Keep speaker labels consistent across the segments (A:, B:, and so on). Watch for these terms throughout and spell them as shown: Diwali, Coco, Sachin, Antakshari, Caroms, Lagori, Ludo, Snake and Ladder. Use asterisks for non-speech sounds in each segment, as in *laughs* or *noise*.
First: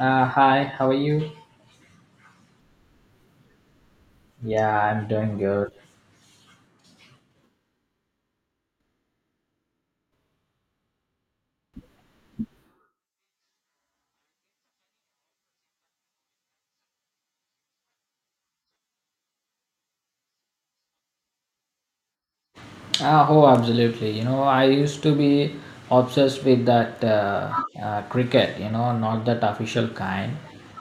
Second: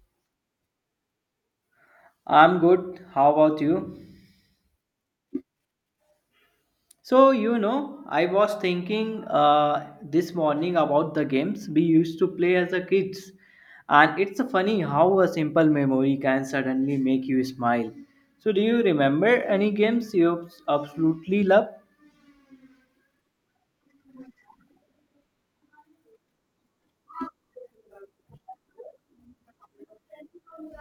A: Hi, how are you?
B: I'm good. How about you?
A: Yeah, I'm doing good.
B: So, you know, I was thinking this morning about the games we used to play as a kids. And it's funny how a simple memory can suddenly make you smile. So, do you remember any games you absolutely love?
A: Oh, Absolutely. You know, I used to be obsessed with that cricket, you know, not that official kind,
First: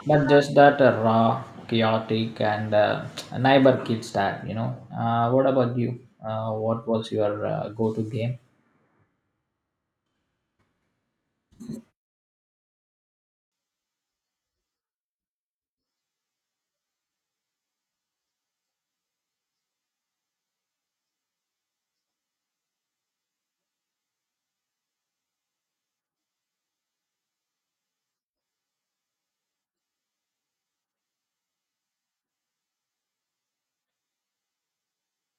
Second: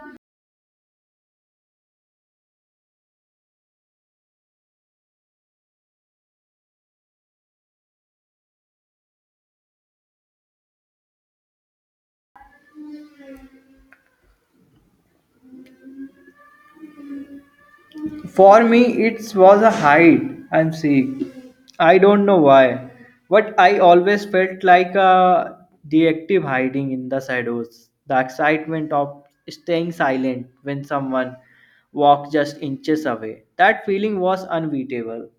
A: but just that raw, chaotic, and *tsk* neighbor kids type, you know. What about you? What was your go to game?
B: For me, it was a hide I'm seek. I don't know why, but I always felt like a deactive hiding in the shadows. The excitement of staying silent when someone walked just inches away. That feeling was unbeatable.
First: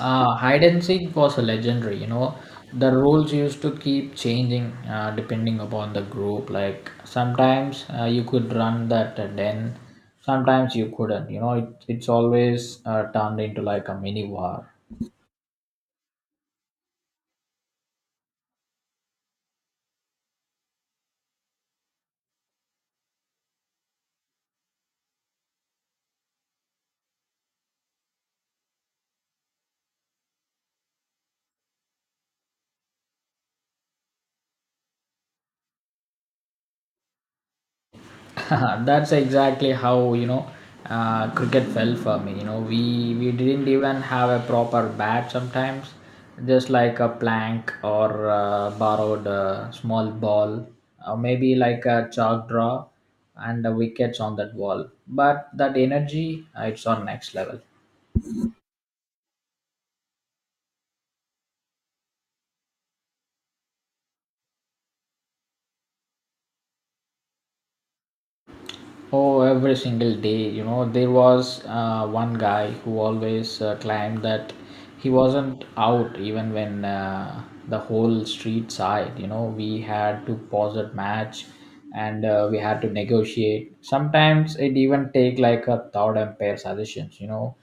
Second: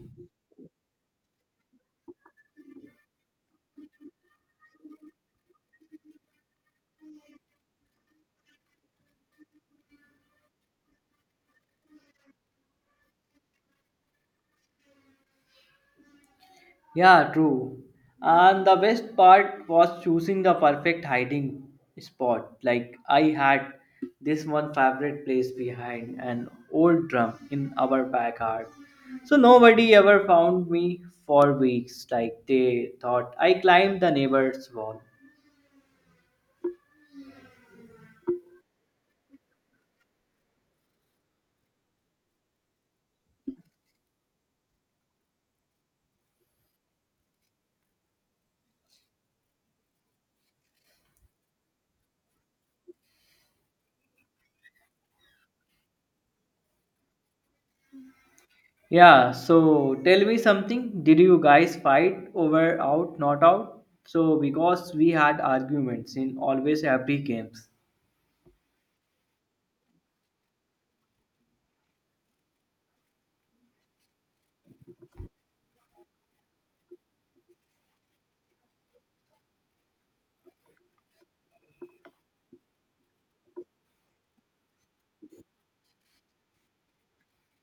A: Hide and seek was a legendary, you know. The rules used to keep changing depending upon the group. Like sometimes you could run that den, sometimes you couldn't. You know, it's always turned into like a mini war.
B: Yeah, true. And the best part was choosing the perfect hiding spot. Like I had this one favorite place behind an old drum in our backyard. So nobody ever found me for weeks. Like they thought I climbed the neighbor's wall.
A: *laughs* That's exactly how cricket felt for me. You know, we didn't even have a proper bat sometimes, just like a plank or borrowed small ball, or maybe like a chalk draw, and the wickets on that wall. But that energy, it's on next level.
B: Yeah, so tell me something. Did you guys fight over out, not out? So because we had arguments in always every games.
A: Oh, every single day, you know, there was one guy who always claimed that he wasn't out even when the whole street sighed. You know, we had to pause that match and we had to negotiate. Sometimes it even take like a third umpire suggestions, you know,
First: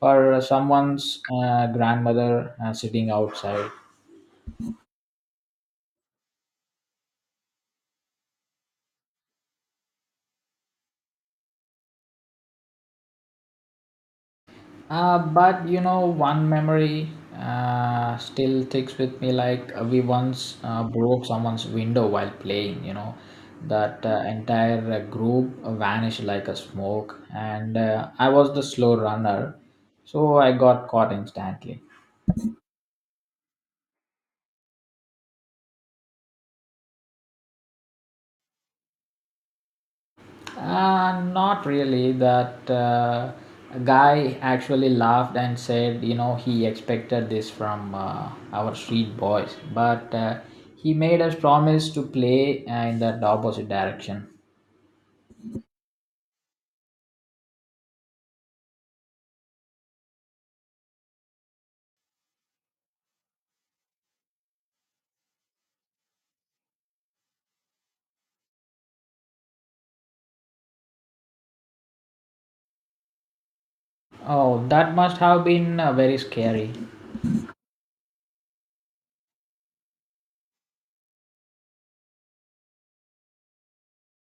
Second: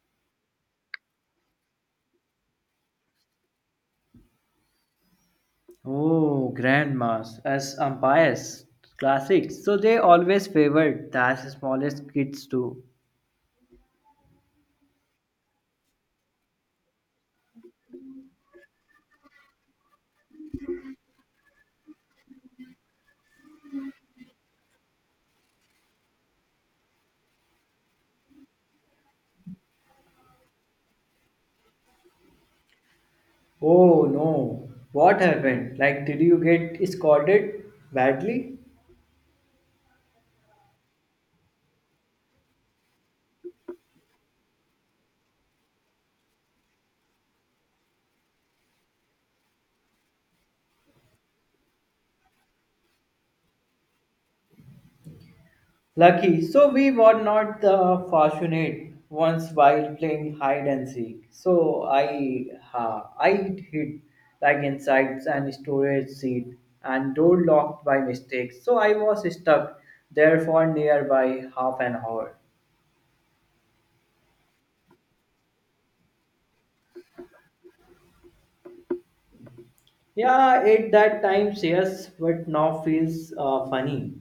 A: for someone's grandmother sitting outside.
B: Oh, grandmas as umpires, classics. So they always favored the smallest kids too.
A: But you know, one memory still sticks with me. Like we once broke someone's window while playing. You know, that entire group vanished like a smoke, and I was the slow runner, so I got caught instantly.
B: Oh no, what happened? Like, did you get scolded badly?
A: Not really. That guy actually laughed and said, you know, he expected this from our street boys, but he made us promise to play in the opposite direction.
B: Lucky, so we were not the fortunate ones while playing hide and seek. So I hid like inside an storage seat and door locked by mistake. So I was stuck there for nearby half an hour.
A: Oh, that must have been very scary.
B: Yeah, at that times, yes, but now feels funny.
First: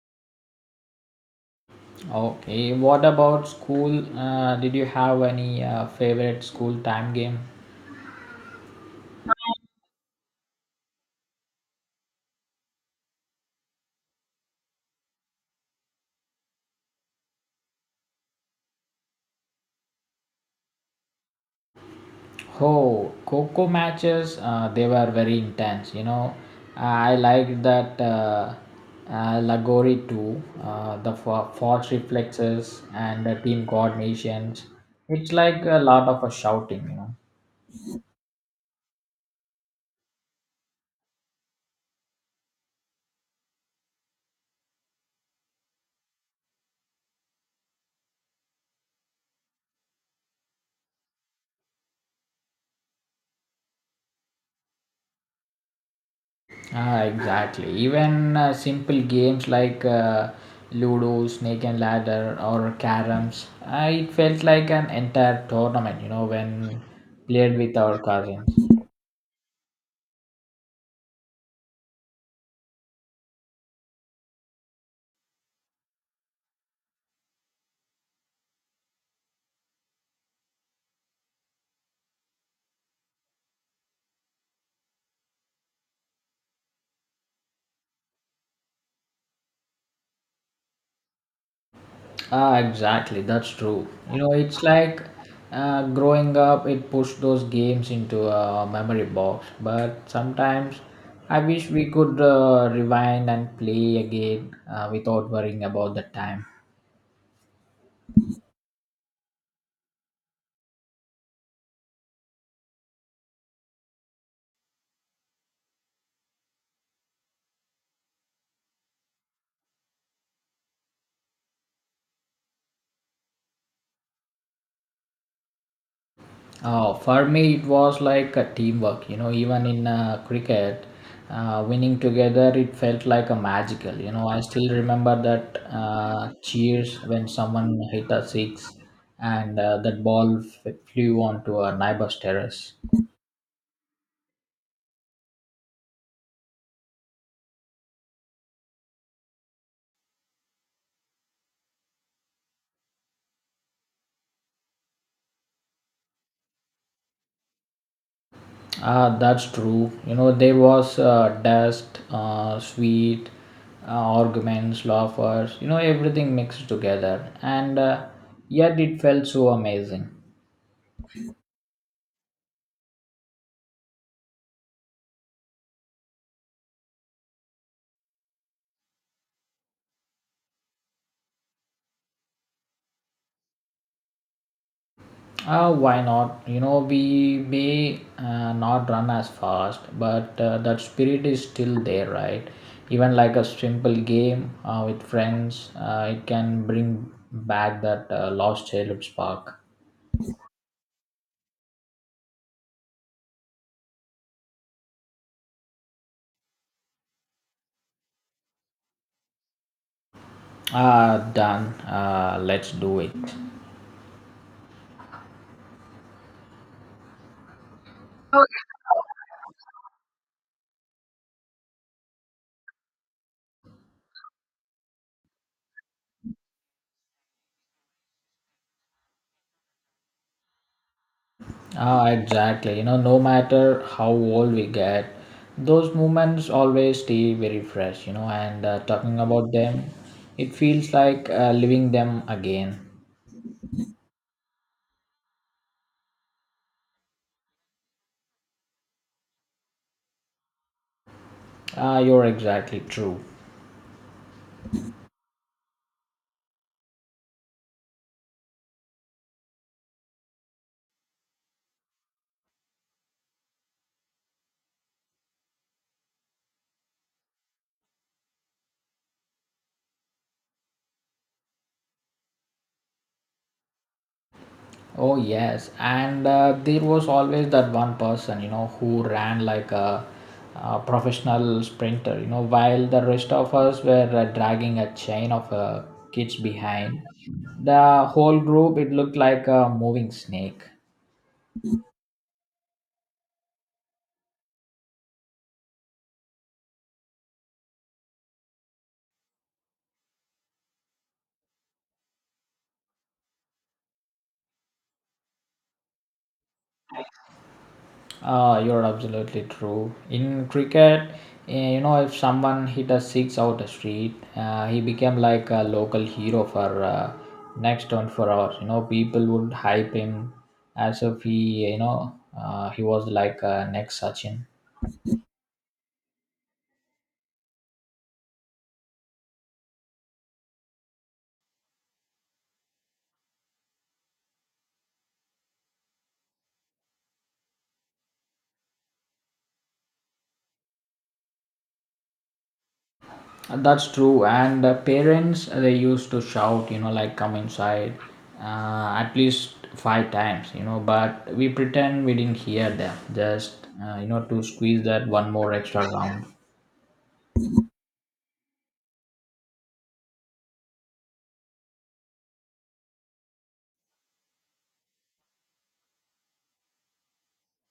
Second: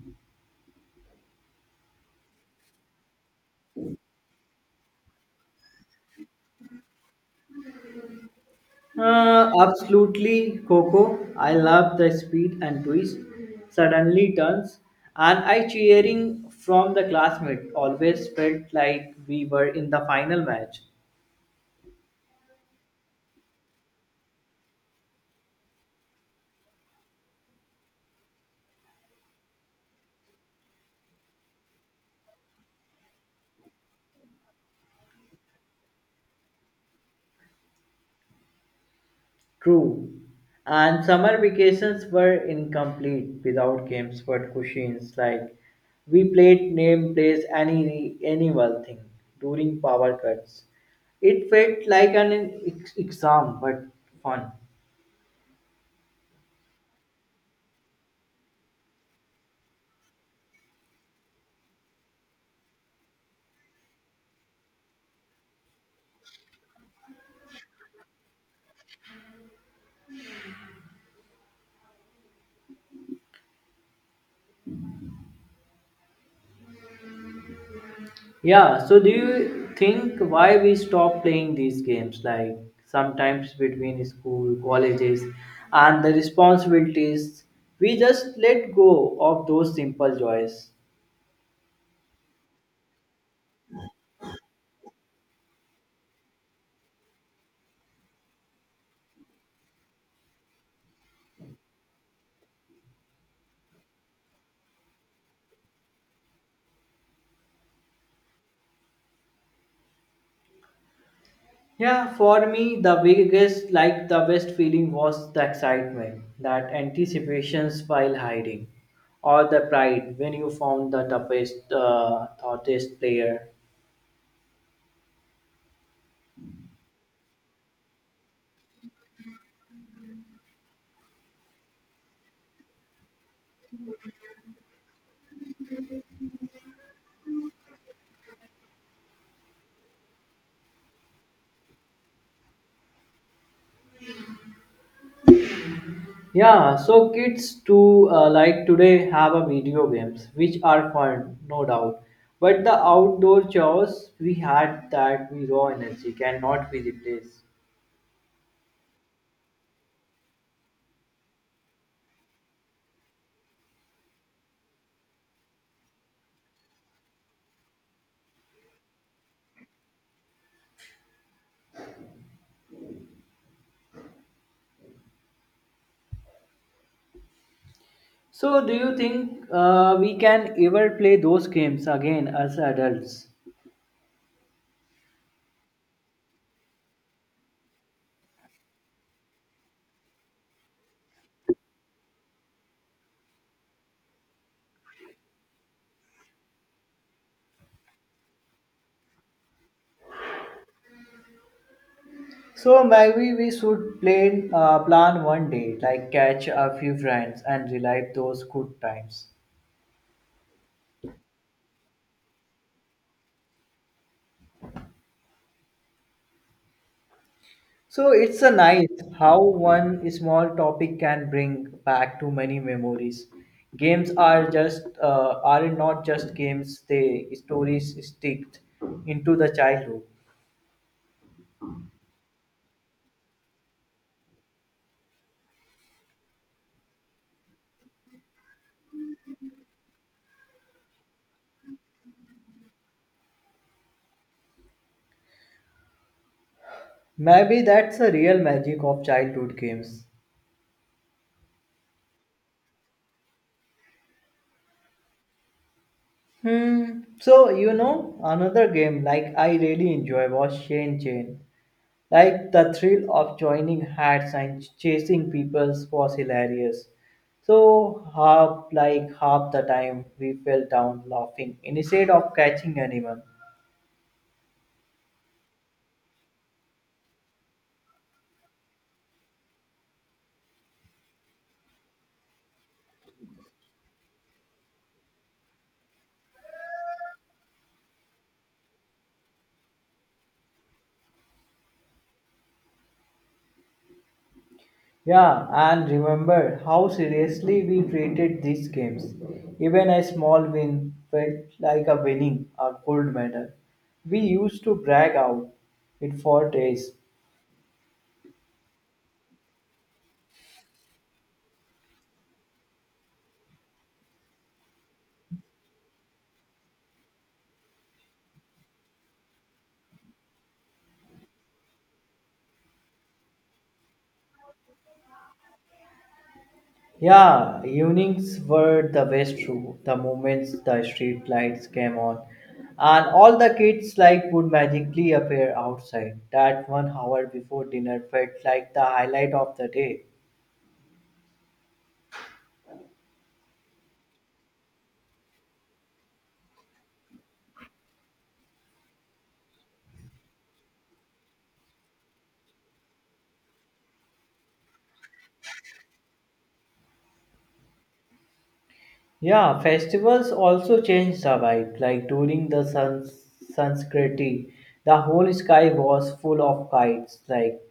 A: Okay, what about school? Did you have any favorite school time game?
B: Absolutely, Coco. I love the speed and twist. Suddenly turns, and I cheering from the classmate. Always felt like we were in the final match.
A: Oh, Coco matches, they were very intense. You know, I liked that Lagori too, the force reflexes and the team coordinations. It's like a lot of a shouting, you know.
B: True. And summer vacations were incomplete without games but cushions. Like we played name plays any annual thing during power cuts. It felt like an exam but fun.
A: Ah, exactly. Even simple games like Ludo, Snake and Ladder, or Caroms, it felt like an entire tournament, you know, when played with our cousins.
B: Yeah, so do you think why we stop playing these games like sometimes between school, colleges and the responsibilities we just let go of those simple joys.
A: Ah, exactly. That's true. You know, it's like growing up, it pushed those games into a memory box. But sometimes I wish we could rewind and play again without worrying about the time.
B: Yeah, for me, the biggest, like the best feeling was the excitement, that anticipations while hiding, or the pride when you found the toughest, hottest player.
A: Oh, for me, it was like a teamwork. You know, even in cricket, winning together, it felt like a magical. You know, I still remember that cheers when someone hit a six and that ball flew onto a neighbor's terrace.
B: Yeah, so kids too, like today, have a video games, which are fun, no doubt. But the outdoor chores we had that we raw energy cannot be replaced.
A: Ah, that's true. You know, there was dust, sweet, arguments, laughers, you know, everything mixed together. And yet it felt so amazing.
B: So, do you think we can ever play those games again as adults?
A: Why not? You know, we may not run as fast, but that spirit is still there, right? Even like a simple game with friends, it can bring back that lost childhood spark.
B: So maybe we should plan one day, like catch a few friends and relive those good times.
A: Ah, done. Let's do it.
B: So it's a nice how one small topic can bring back too many memories. Games are not just games; they stories sticked into the childhood.
A: Ah, exactly. You know, no matter how old we get, those moments always stay very fresh, you know, and talking about them, it feels like living them again.
B: Maybe that's the real magic of childhood games.
A: You're exactly true.
B: Hmm. So you know another game like I really enjoy was Shane Chain. Like the thrill of joining hats and chasing people was hilarious. So half the time we fell down laughing instead of catching anyone.
A: Oh yes, and there was always that one person, you know, who ran like a professional sprinter, you know, while the rest of us were dragging a chain of kids behind. The whole group, it looked like a moving snake.
B: Yeah, and remember how seriously we treated these games. Even a small win felt like a winning a gold medal. We used to brag out it for days.
A: You're absolutely true. In cricket, you know, if someone hit a six out the street, he became like a local hero for next 24 hours. You know, people would hype him as if he, you know, he was like next Sachin.
B: Yeah, evenings were the best too. The moments the street lights came on, and all the kids like would magically appear outside. That 1 hour before dinner felt like the highlight of the day.
A: That's true. And parents, they used to shout, you know, like come inside at least five times, you know, but we pretend we didn't hear them just, you know, to squeeze that one more extra round.
B: Yeah, festivals also change the vibe. Like during the sun Sanskriti, the whole sky was full of kites. Like,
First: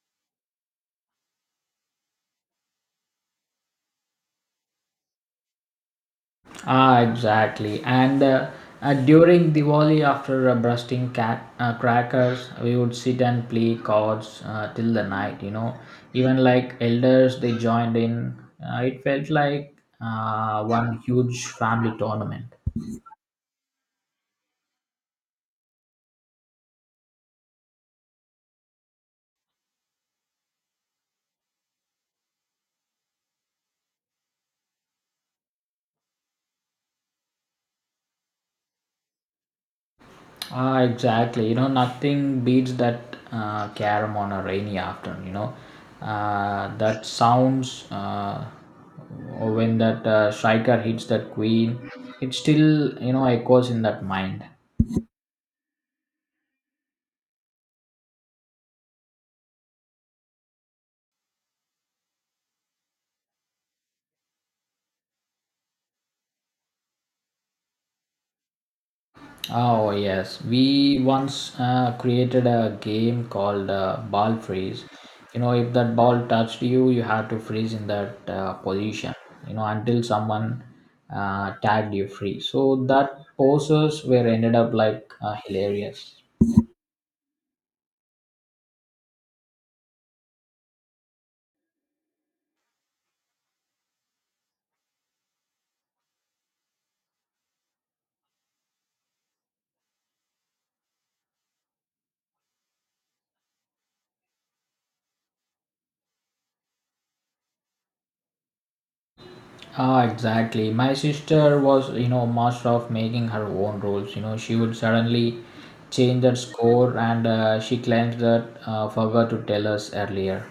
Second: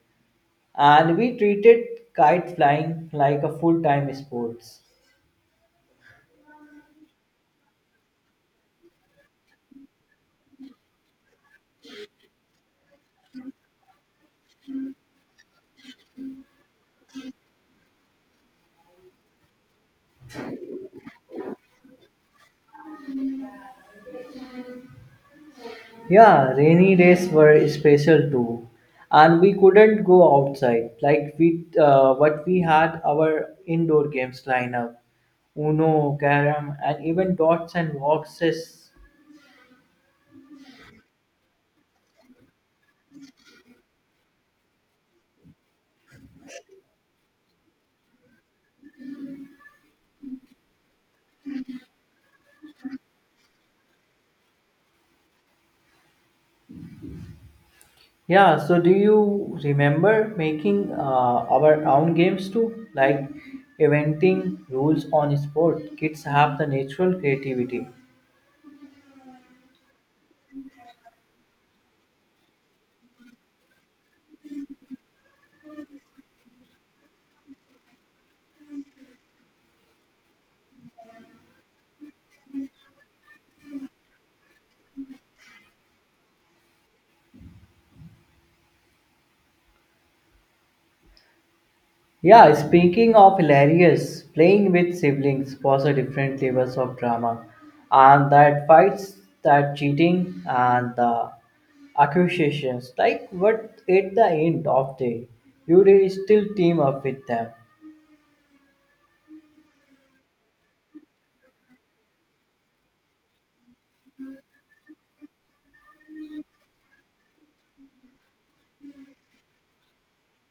B: and we treated kite flying like a full-time sports.
A: Ah, exactly. And during Diwali, after busting crackers, we would sit and play cards till the night, you know. Even like elders, they joined in. It felt like one huge family tournament.
B: Yeah, rainy days were special too, and we couldn't go outside. Like what we had our indoor games lineup, Uno, Carom, and even dots and boxes.
A: Ah, exactly. You know, nothing beats that carom on a rainy afternoon. You know, that sounds when that striker hits that queen, it still you know echoes in that mind.
B: Yeah. So, do you remember making our own games too, like inventing rules on sport? Kids have the natural creativity.
A: Oh yes, we once created a game called ball freeze. You know, if that ball touched you, you had to freeze in that position. You know, until someone tagged you free. So that poses were ended up like hilarious.
B: Yeah, speaking of hilarious, playing with siblings was a different levels of drama, and that fights, that cheating, and the accusations. Like, what at the end of day, you will still team up with them.
A: Ah, exactly. My sister was, you know, master of making her own rules. You know, she would suddenly change that score, and she claims that forgot to tell us earlier.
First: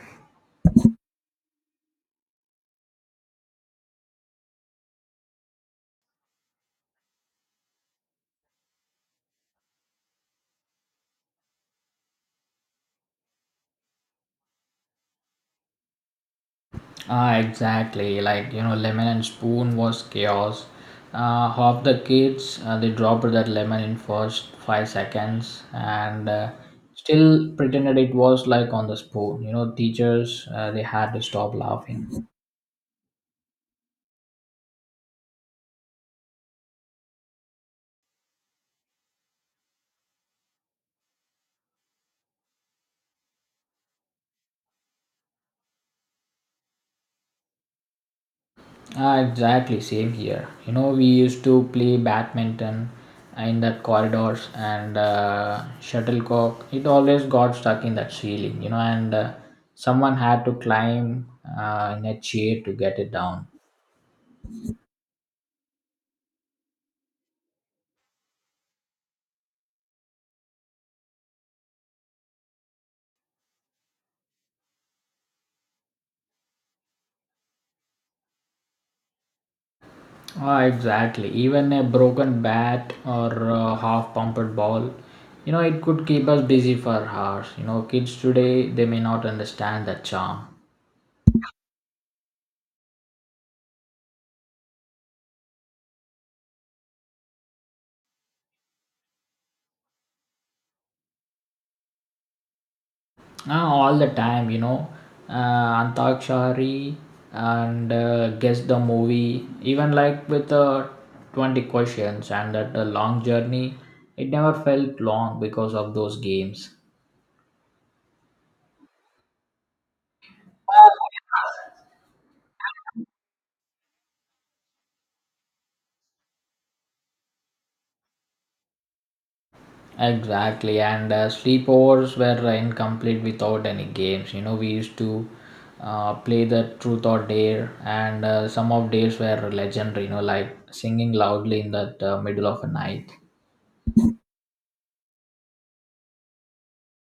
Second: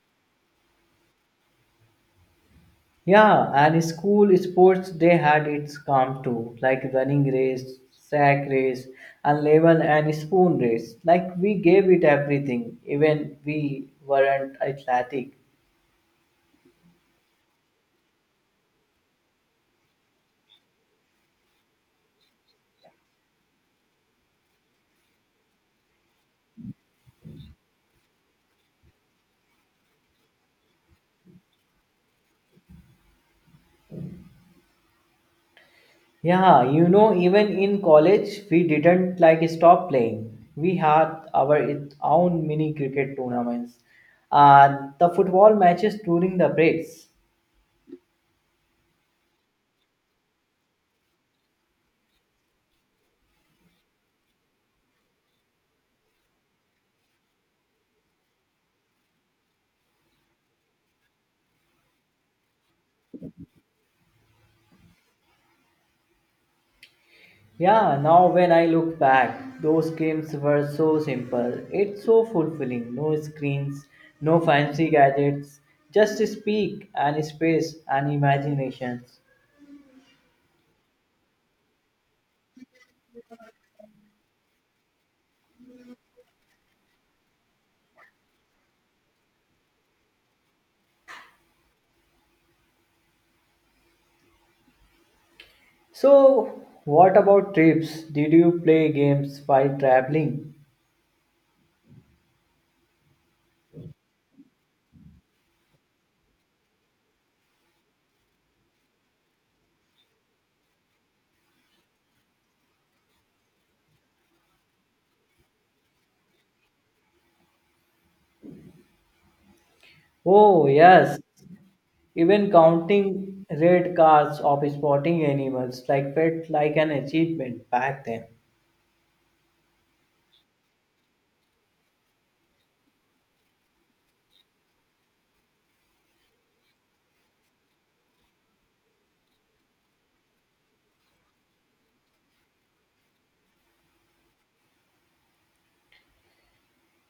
B: Yeah, and school sports they had its calm too, like running race, sack race, and level and spoon race. Like we gave it everything, even we weren't athletic.
A: Ah, exactly. Like, you know, lemon and spoon was chaos. Half the kids, they dropped that lemon in first 5 seconds and still pretended it was like on the spoon. You know, teachers, they had to stop laughing.
B: Yeah, you know, even in college, we didn't like stop playing. We had our own mini cricket tournaments and the football matches during the breaks.
A: Ah, exactly, same here. You know, we used to play badminton in that corridors and shuttlecock. It always got stuck in that ceiling, you know, and someone had to climb in a chair to get it down.
B: Yeah, now when I look back, those games were so simple. It's so fulfilling. No screens, no fancy gadgets, just speak and space and imaginations.
A: Ah, exactly. Even a broken bat or a half-pumped ball, you know, it could keep us busy for hours. You know, kids today they may not understand that charm.
B: So, what about trips? Did you play games while traveling?
A: Ah, all the time, you know. Uh, Antakshari and guess the movie, even like with 20 questions and that long journey, it never felt long because of those games.
B: Oh, yes. Even counting red cards of spotting animals like felt like an achievement back then.
A: Exactly, and sleepovers were incomplete without any games. You know, we used to play the truth or dare, and some of days were legendary, you know, like singing loudly in the middle of a night.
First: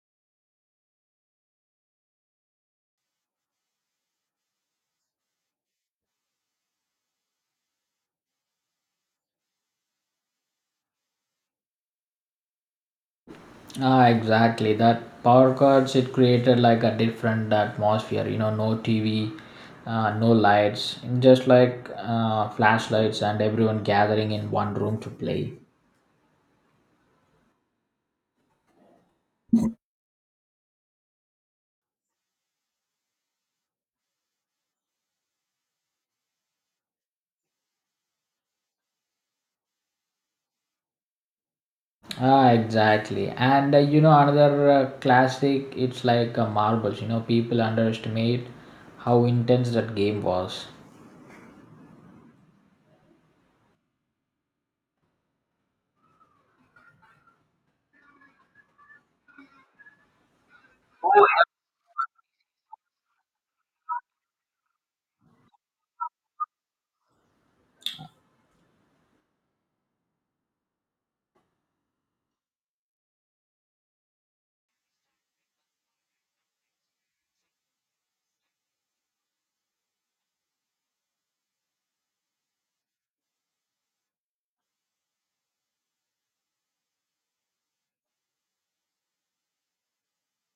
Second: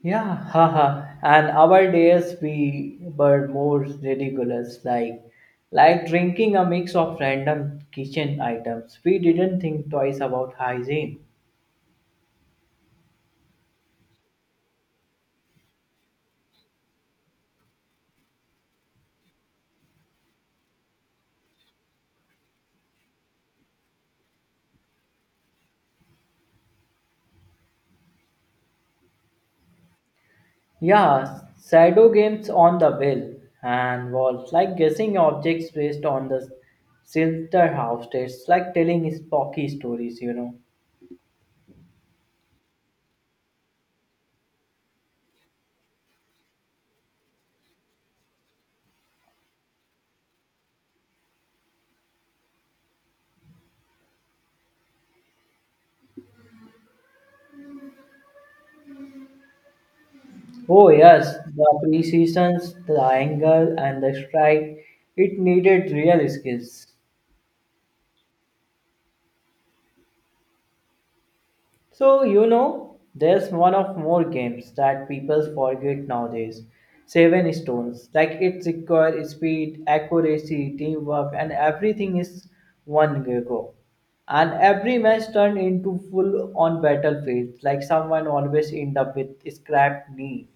B: Yeah, *laughs* haha. And our days we were more ridiculous, like drinking a mix of random kitchen items. We didn't think twice about hygiene.
A: Ah, exactly. That power cuts it created like a different atmosphere. You know, no TV, no lights, just like flashlights and everyone gathering in one room to play.
B: Yeah, shadow games on the wall and walls, like guessing objects based on the shelter house. It's like telling spooky stories.
A: Ah, exactly. And you know, another classic. It's like marbles. You know, people underestimate how intense that game was.
B: Oh yes, the pre-seasons, the angle, and the strike. It needed real skills. So there's one of more games that people forget nowadays. Seven stones. Like it requires speed, accuracy, teamwork, and everything is one go. And every match turned into full on battlefield. Like someone always end up with scrapped knee.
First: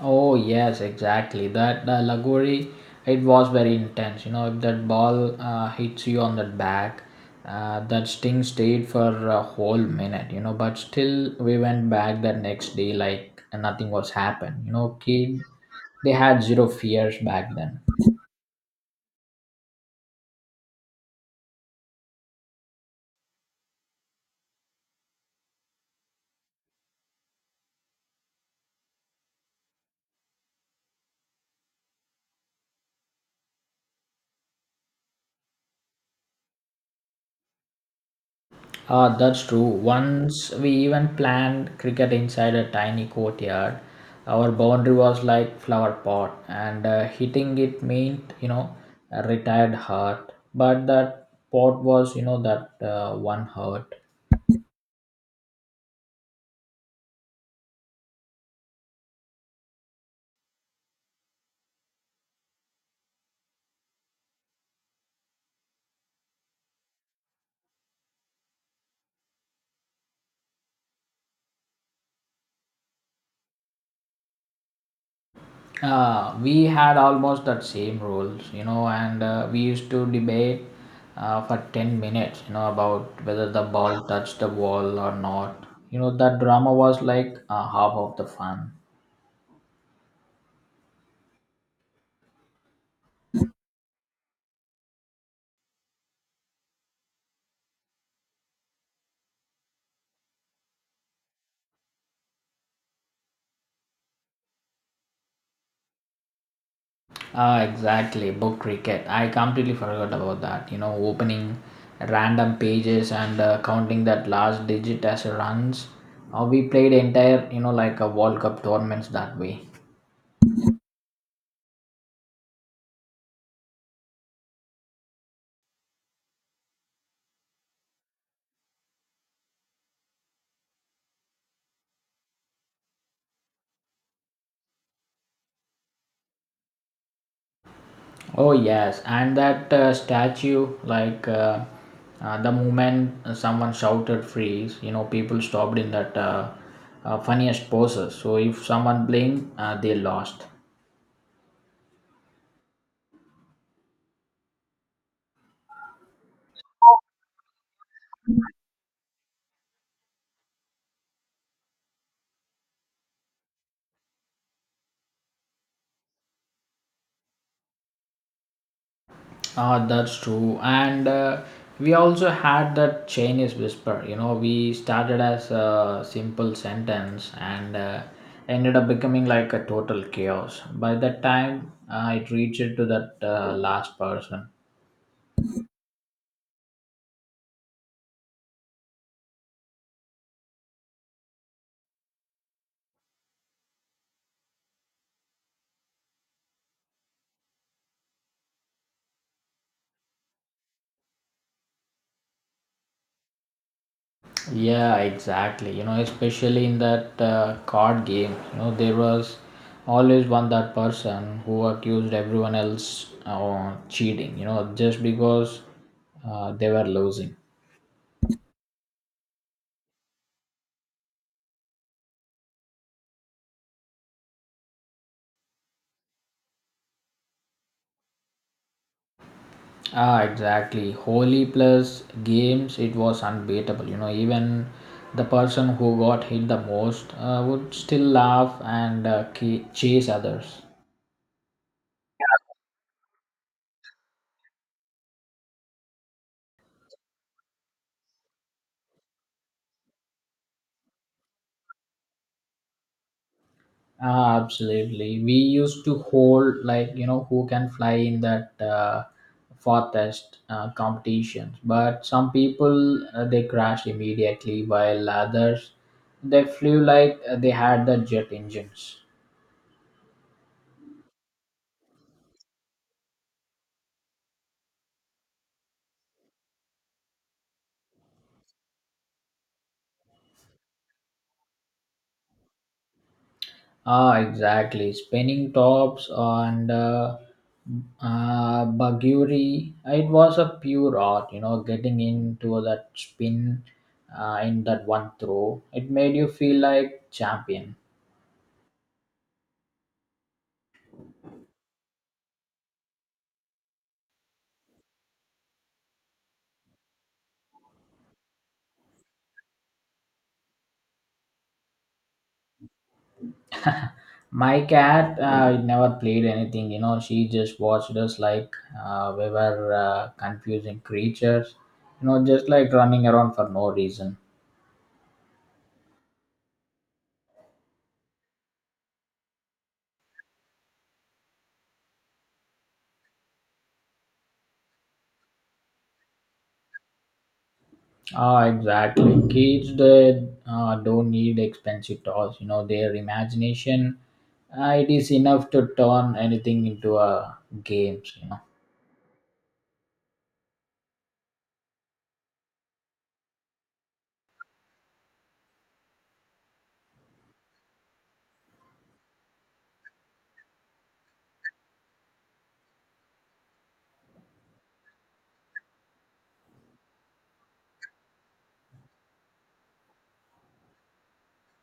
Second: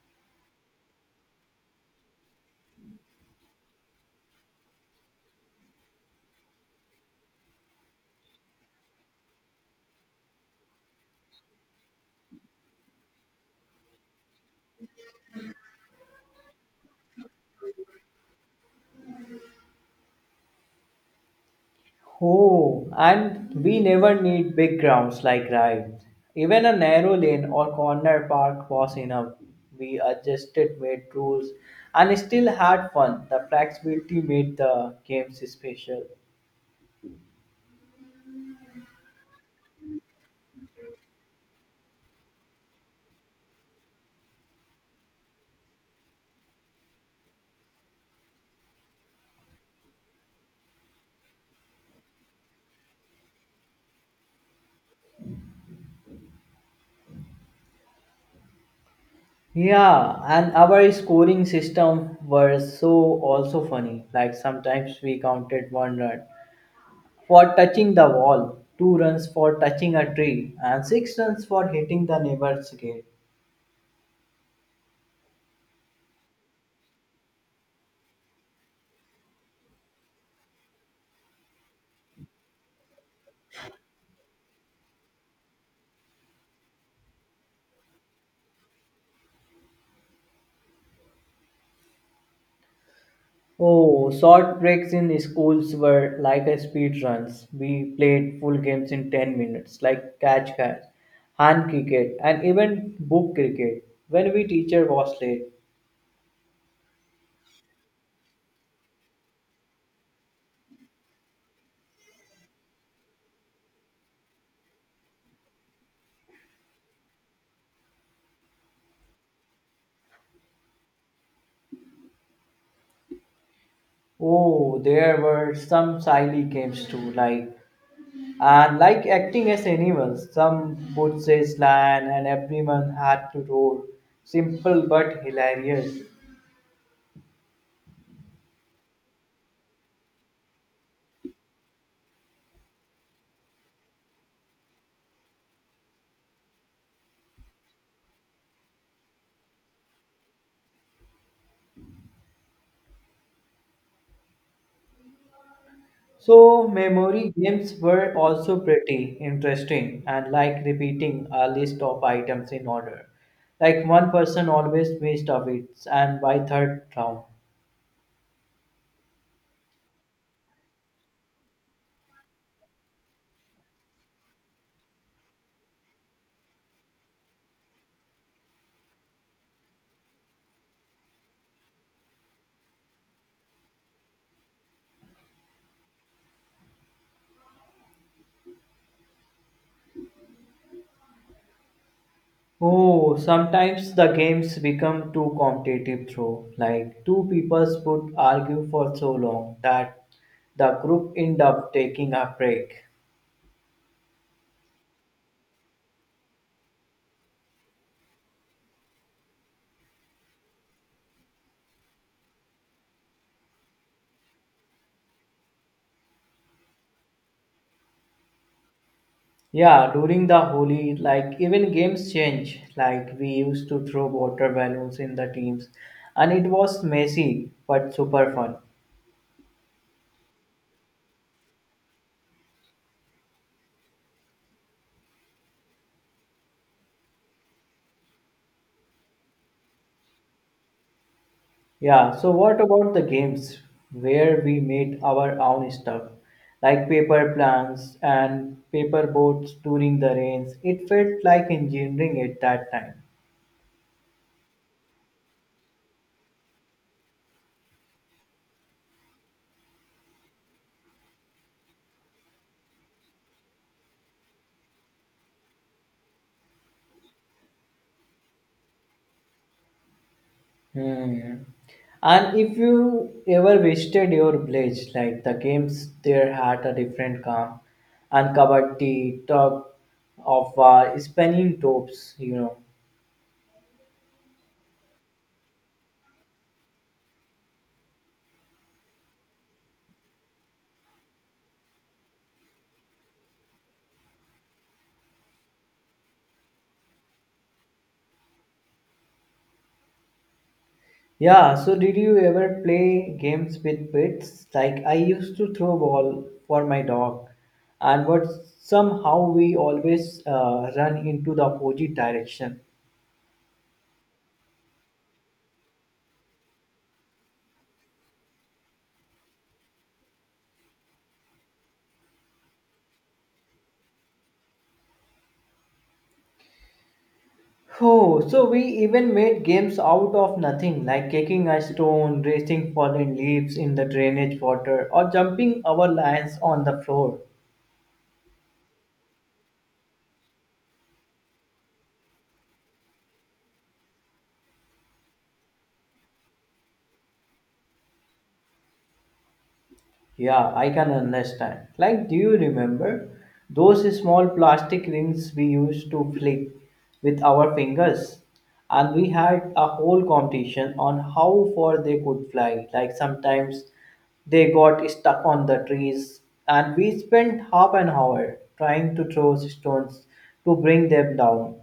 A: Oh yes, exactly. That the Lagori, it was very intense. You know, if that ball hits you on the back, that sting stayed for a whole minute. You know, but still we went back the next day like nothing was happened. You know, kid, they had zero fears back then.
B: Oh, and we never need big grounds like Rai. Even a narrow lane or corner park was enough. We adjusted, made rules, and still had fun. The flexibility made the games special.
A: Ah, that's true. Once we even planned cricket inside a tiny courtyard. Our boundary was like flower pot, and hitting it meant you know a retired heart. But that pot was you know that one heart.
B: Yeah, and our scoring system were so also funny. Like sometimes we counted one run for touching the wall, two runs for touching a tree, and six runs for hitting the neighbor's gate.
A: We had almost that same rules, you know, and we used to debate for 10 minutes, you know, about whether the ball touched the wall or not. You know, that drama was like half of the fun.
B: Oh, short breaks in schools were like a speed runs. We played full games in 10 minutes, like catch catch, hand cricket, and even book cricket. When we teacher was late,
A: Ah, exactly. Book cricket. I completely forgot about that. You know, opening random pages and counting that last digit as runs. We played entire, you know, like a World Cup tournaments that way.
B: oh, there were some silly games too, like acting as animals. Some would say slang, and everyone had to roar. Simple but hilarious.
A: Oh yes, and that statue, like the moment someone shouted freeze, you know, people stopped in that funniest poses. So if someone blinked, they lost.
B: So, memory games were also pretty interesting and like repeating a list of items in order. Like one person always missed a bit, and by third round.
A: Ah, that's true. And we also had that Chinese whisper. You know, we started as a simple sentence and ended up becoming like a total chaos. By that time, it reached to that last person.
B: Oh, sometimes the games become too competitive though. Like two peoples would argue for so long that the group end up taking a break.
A: Yeah, exactly. You know, especially in that card game, you know, there was always one that person who accused everyone else of cheating, you know, just because they were losing.
B: Yeah, during the Holi, like even games change. Like we used to throw water balloons in the teams, and it was messy but super fun.
A: Ah, exactly. Holy plus games, it was unbeatable. You know, even the person who got hit the most would still laugh and chase others.
B: Yeah, so what about the games where we made our own stuff, like paper plants and paper boats during the rains? It felt like engineering at that time.
A: Ah, absolutely. We used to hold like you know who can fly in that farthest competitions, but some people they crashed immediately, while others they flew like they had the jet engines.
B: Hmm. And if you ever visited your village, like the games there had a different calm and kabaddi, tug of spinning tops.
A: Ah, exactly. Spinning tops and baguri. It was a pure art, you know, getting into that spin in that one throw. It made you feel like champion.
B: Yeah, so did you ever play games with pets? Like I used to throw ball for my dog, and but somehow we always run into the opposite direction.
A: My cat never played anything, you know. She just watched us like we were confusing creatures, you know, just like running around for no reason.
B: Oh, so we even made games out of nothing, like kicking a stone, racing fallen leaves in the drainage water, or jumping our lines on the floor.
A: Ah, exactly. Kids they don't need expensive toys. You know, their imagination it is enough to turn anything into a games. You know.
B: Yeah, I can understand. Like, do you remember those small plastic rings we used to flick with our fingers? And we had a whole competition on how far they could fly. Like, sometimes they got stuck on the trees, and we spent half an hour trying to throw stones to bring them down.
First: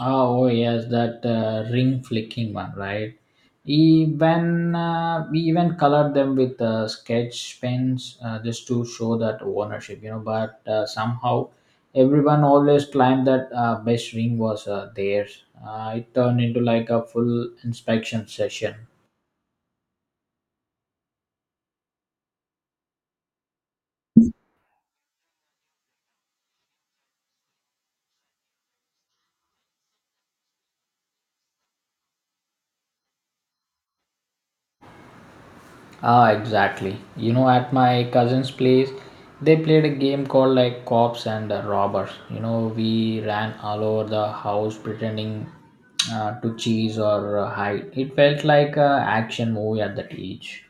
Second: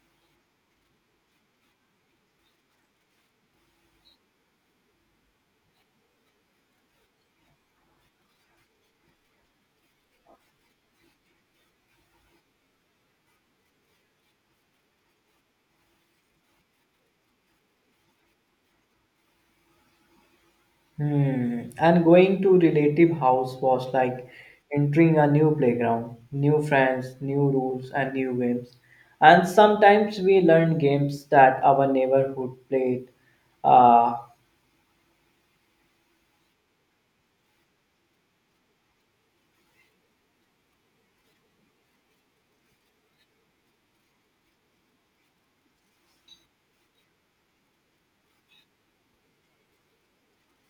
A: Oh yes, that ring flicking one, right? Even we even colored them with sketch pens just to show that ownership. You know, but somehow everyone always claimed that best ring was theirs. It turned into like a full inspection session.
B: Hmm. And going to relative house was like entering a new playground, new friends, new rules, and new games. And sometimes we learned games that our neighborhood played. Uh,
A: Ah, exactly. You know, at my cousin's place, they played a game called like cops and robbers. You know, we ran all over the house pretending to chase or hide. It felt like an action movie at that age.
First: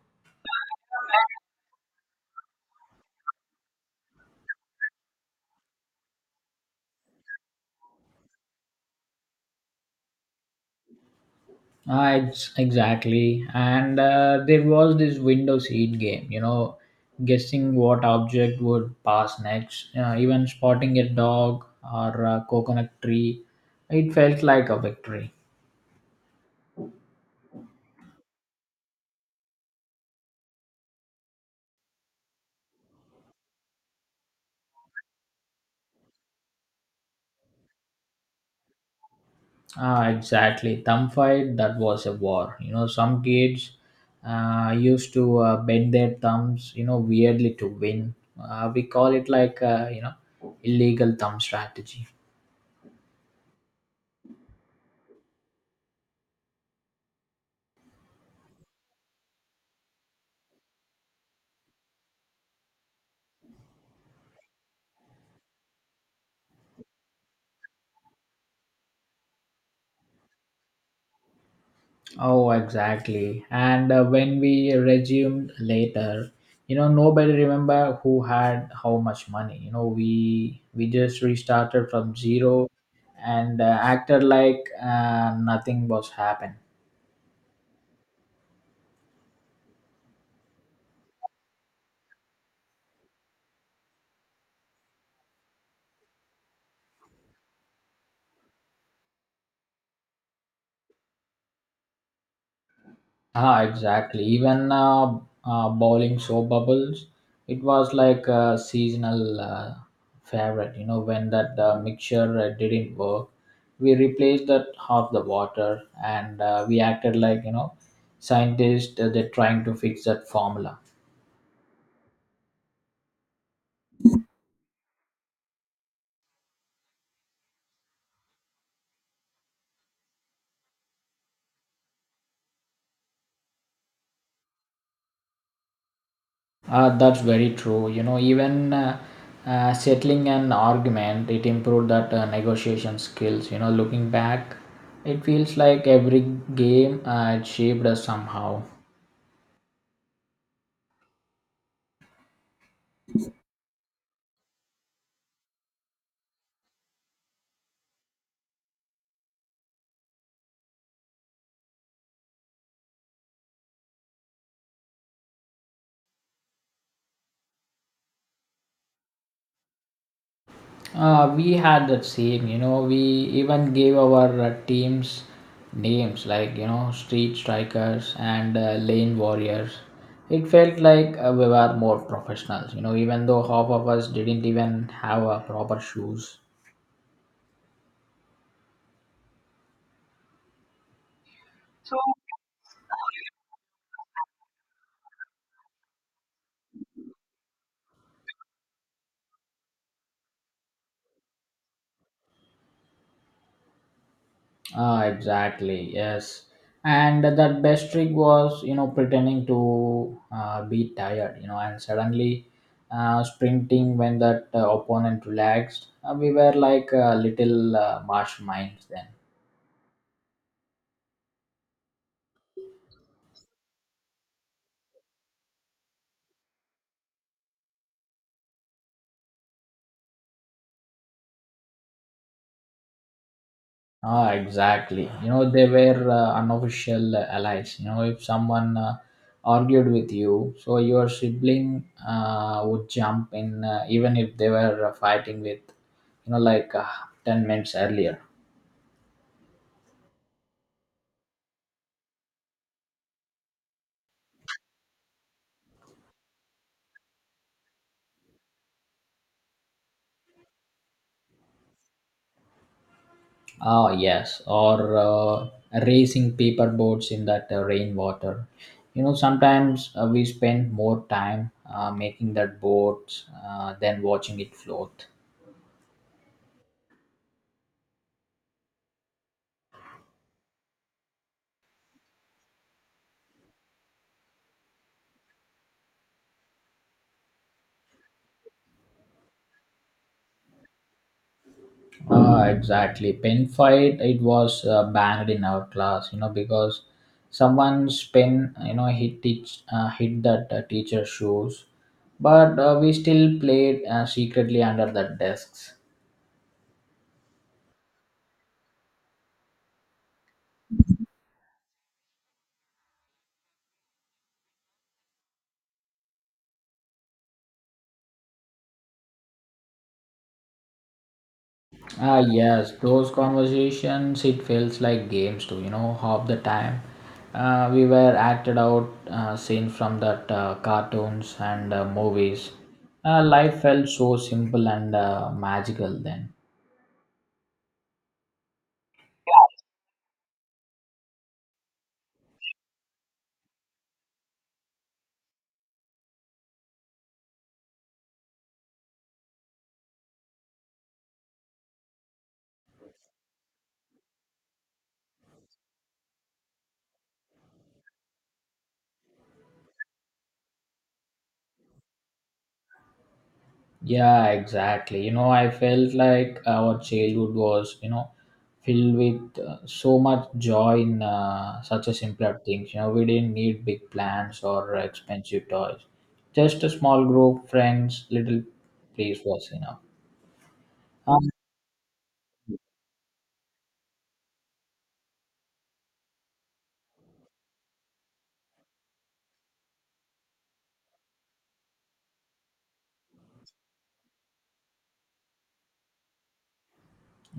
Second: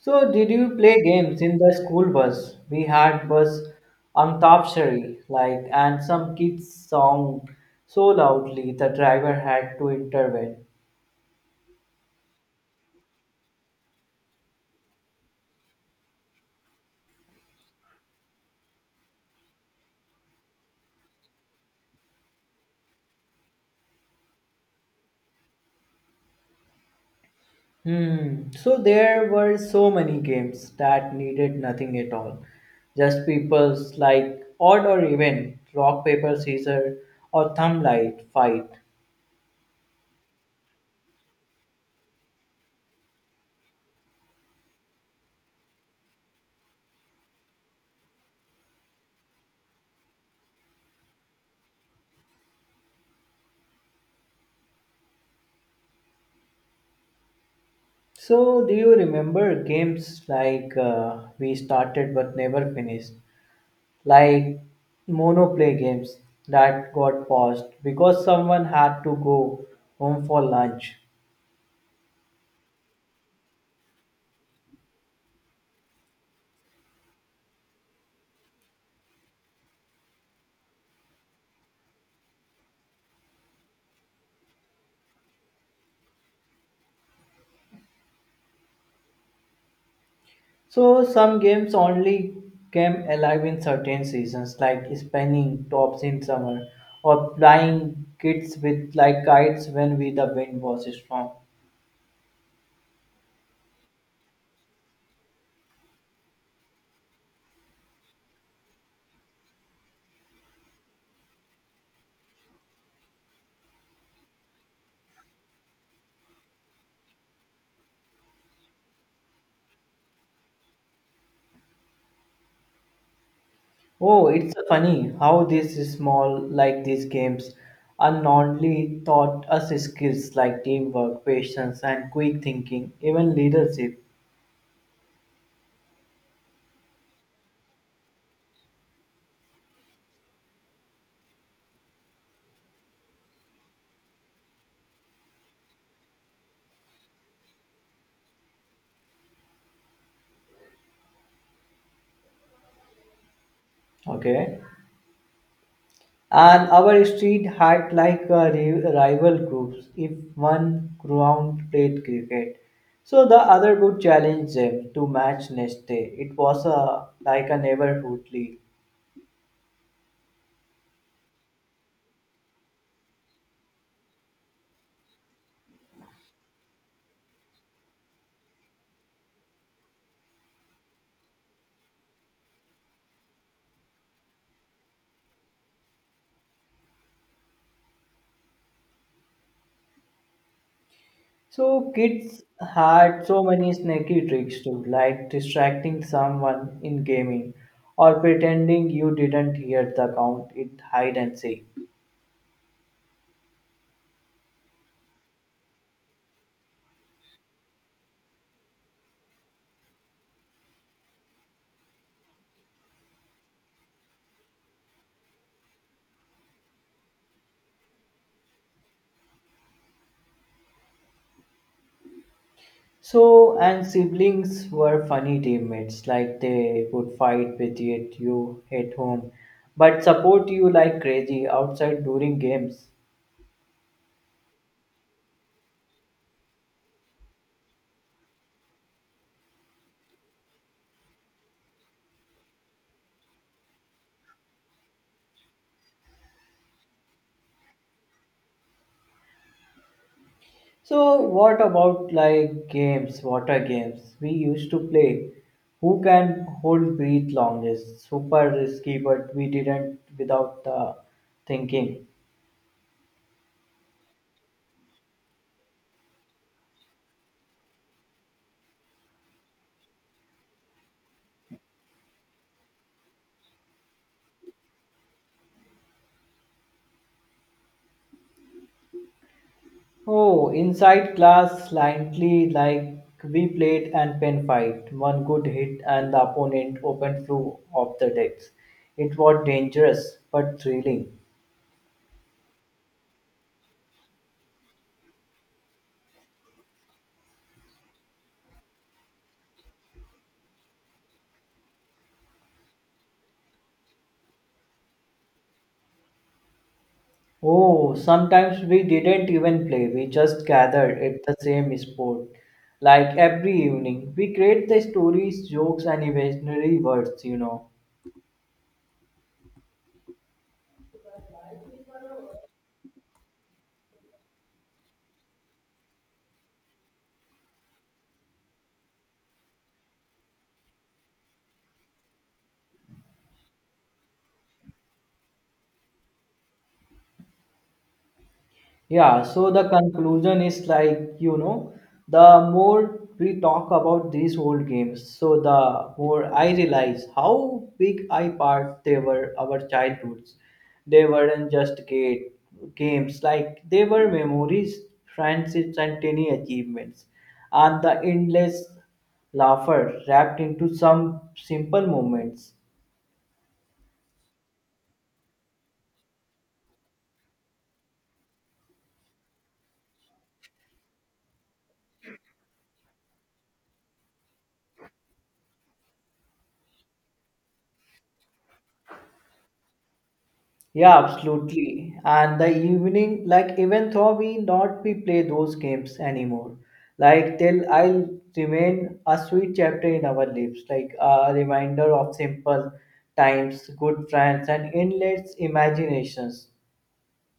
B: so, did you play games in the school bus? We had bus antapshari, like, and some kids song so loudly the driver had to intervene.
A: Exactly. And there was this window seat game. You know, guessing what object would pass next. Even spotting a dog or a coconut tree, it felt like a victory.
B: Hmm. So there were so many games that needed nothing at all. Just people's like odd or even rock paper scissor or thumb light fight.
A: Ah, exactly. Thumb fight, that was a war. You know, some kids used to bend their thumbs, you know, weirdly to win. We call it like, you know, illegal thumb strategy.
B: So do you remember games like we started but never finished, like monoplay games that got paused because someone had to go home for lunch.
A: Oh, exactly. And when we resumed later, you know, nobody remember who had how much money. You know, we just restarted from zero and acted like nothing was happened.
B: So some games only came alive in certain seasons, like spinning tops in summer or flying kites with like kites when we, the wind was strong.
A: Ah, exactly. Even bowling soap bubbles, it was like a seasonal favorite. You know, when that mixture didn't work, we replaced that half the water, and we acted like you know, scientists. They're trying to fix that formula.
B: Oh, it's so funny how these small like these games unknowingly taught us skills like teamwork, patience, and quick thinking, even leadership.
A: That's very true. You know, even settling an argument, it improved that negotiation skills. You know, looking back, it feels like every game it shaped us somehow.
B: Okay. And our street had like a rival groups. If one ground played cricket, so the other would challenge them to match next day. It was a like a neighborhood league.
A: We had that same, you know, we even gave our teams names like, you know, Street Strikers and Lane Warriors. It felt like we were more professionals, you know, even though half of us didn't even have proper shoes.
B: So kids had so many snacky tricks too, like distracting someone in gaming or pretending you didn't hear the count in hide and seek.
A: Ah, exactly. Yes, and that best trick was, you know, pretending to be tired, you know, and suddenly sprinting when that opponent relaxed. We were like little masterminds then.
B: So, and siblings were funny teammates, like they would fight with yet you at home, but support you like crazy outside during games.
A: Ah, exactly. You know, they were unofficial allies. You know, if someone argued with you, so your sibling would jump in, even if they were fighting with, you know, like 10 minutes earlier.
B: So, what about like games, water games we used to play? Who can hold breath longest? Super risky, but we didn't without the thinking.
A: Ah, yes, or racing paper boats in that rainwater. You know, sometimes we spend more time making that boat than watching it float.
B: Oh, inside class slightly like we played and pen fight. One good hit and the opponent opened through off the decks. It was dangerous but thrilling.
A: Ah, exactly. Pen fight, it was banned in our class, you know, because someone's pen hit that teacher's shoes. But we still played secretly under the desks.
B: Oh, sometimes we didn't even play. We just gathered at the same spot. Like every evening, we create the stories, jokes, and imaginary words.
A: Ah, yes, those conversations, it feels like games too, you know, half the time. We were acted out scenes from that cartoons and movies. Life felt so simple and magical then.
B: Yeah, so the conclusion is like, the more we talk about these old games, so the more I realize how big I part they were our childhoods. They weren't just games, like they were memories, friendships, and tiny achievements, and the endless laughter wrapped into some simple moments.
A: Yeah, exactly. You know, I felt like our childhood was, you know, filled with so much joy in such a simpler things. You know, we didn't need big plans or expensive toys. Just a small group, friends, little place was enough.
B: Yeah,
A: Um,
B: absolutely. And the evening, like even though we not we play those games anymore, like till I'll remain a sweet chapter in our lives, like a reminder of simple times, good friends, and endless imaginations.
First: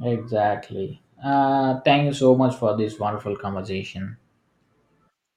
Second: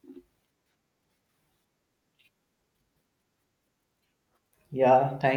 A: exactly. Thank you so much for this wonderful conversation.
B: Yeah, thank.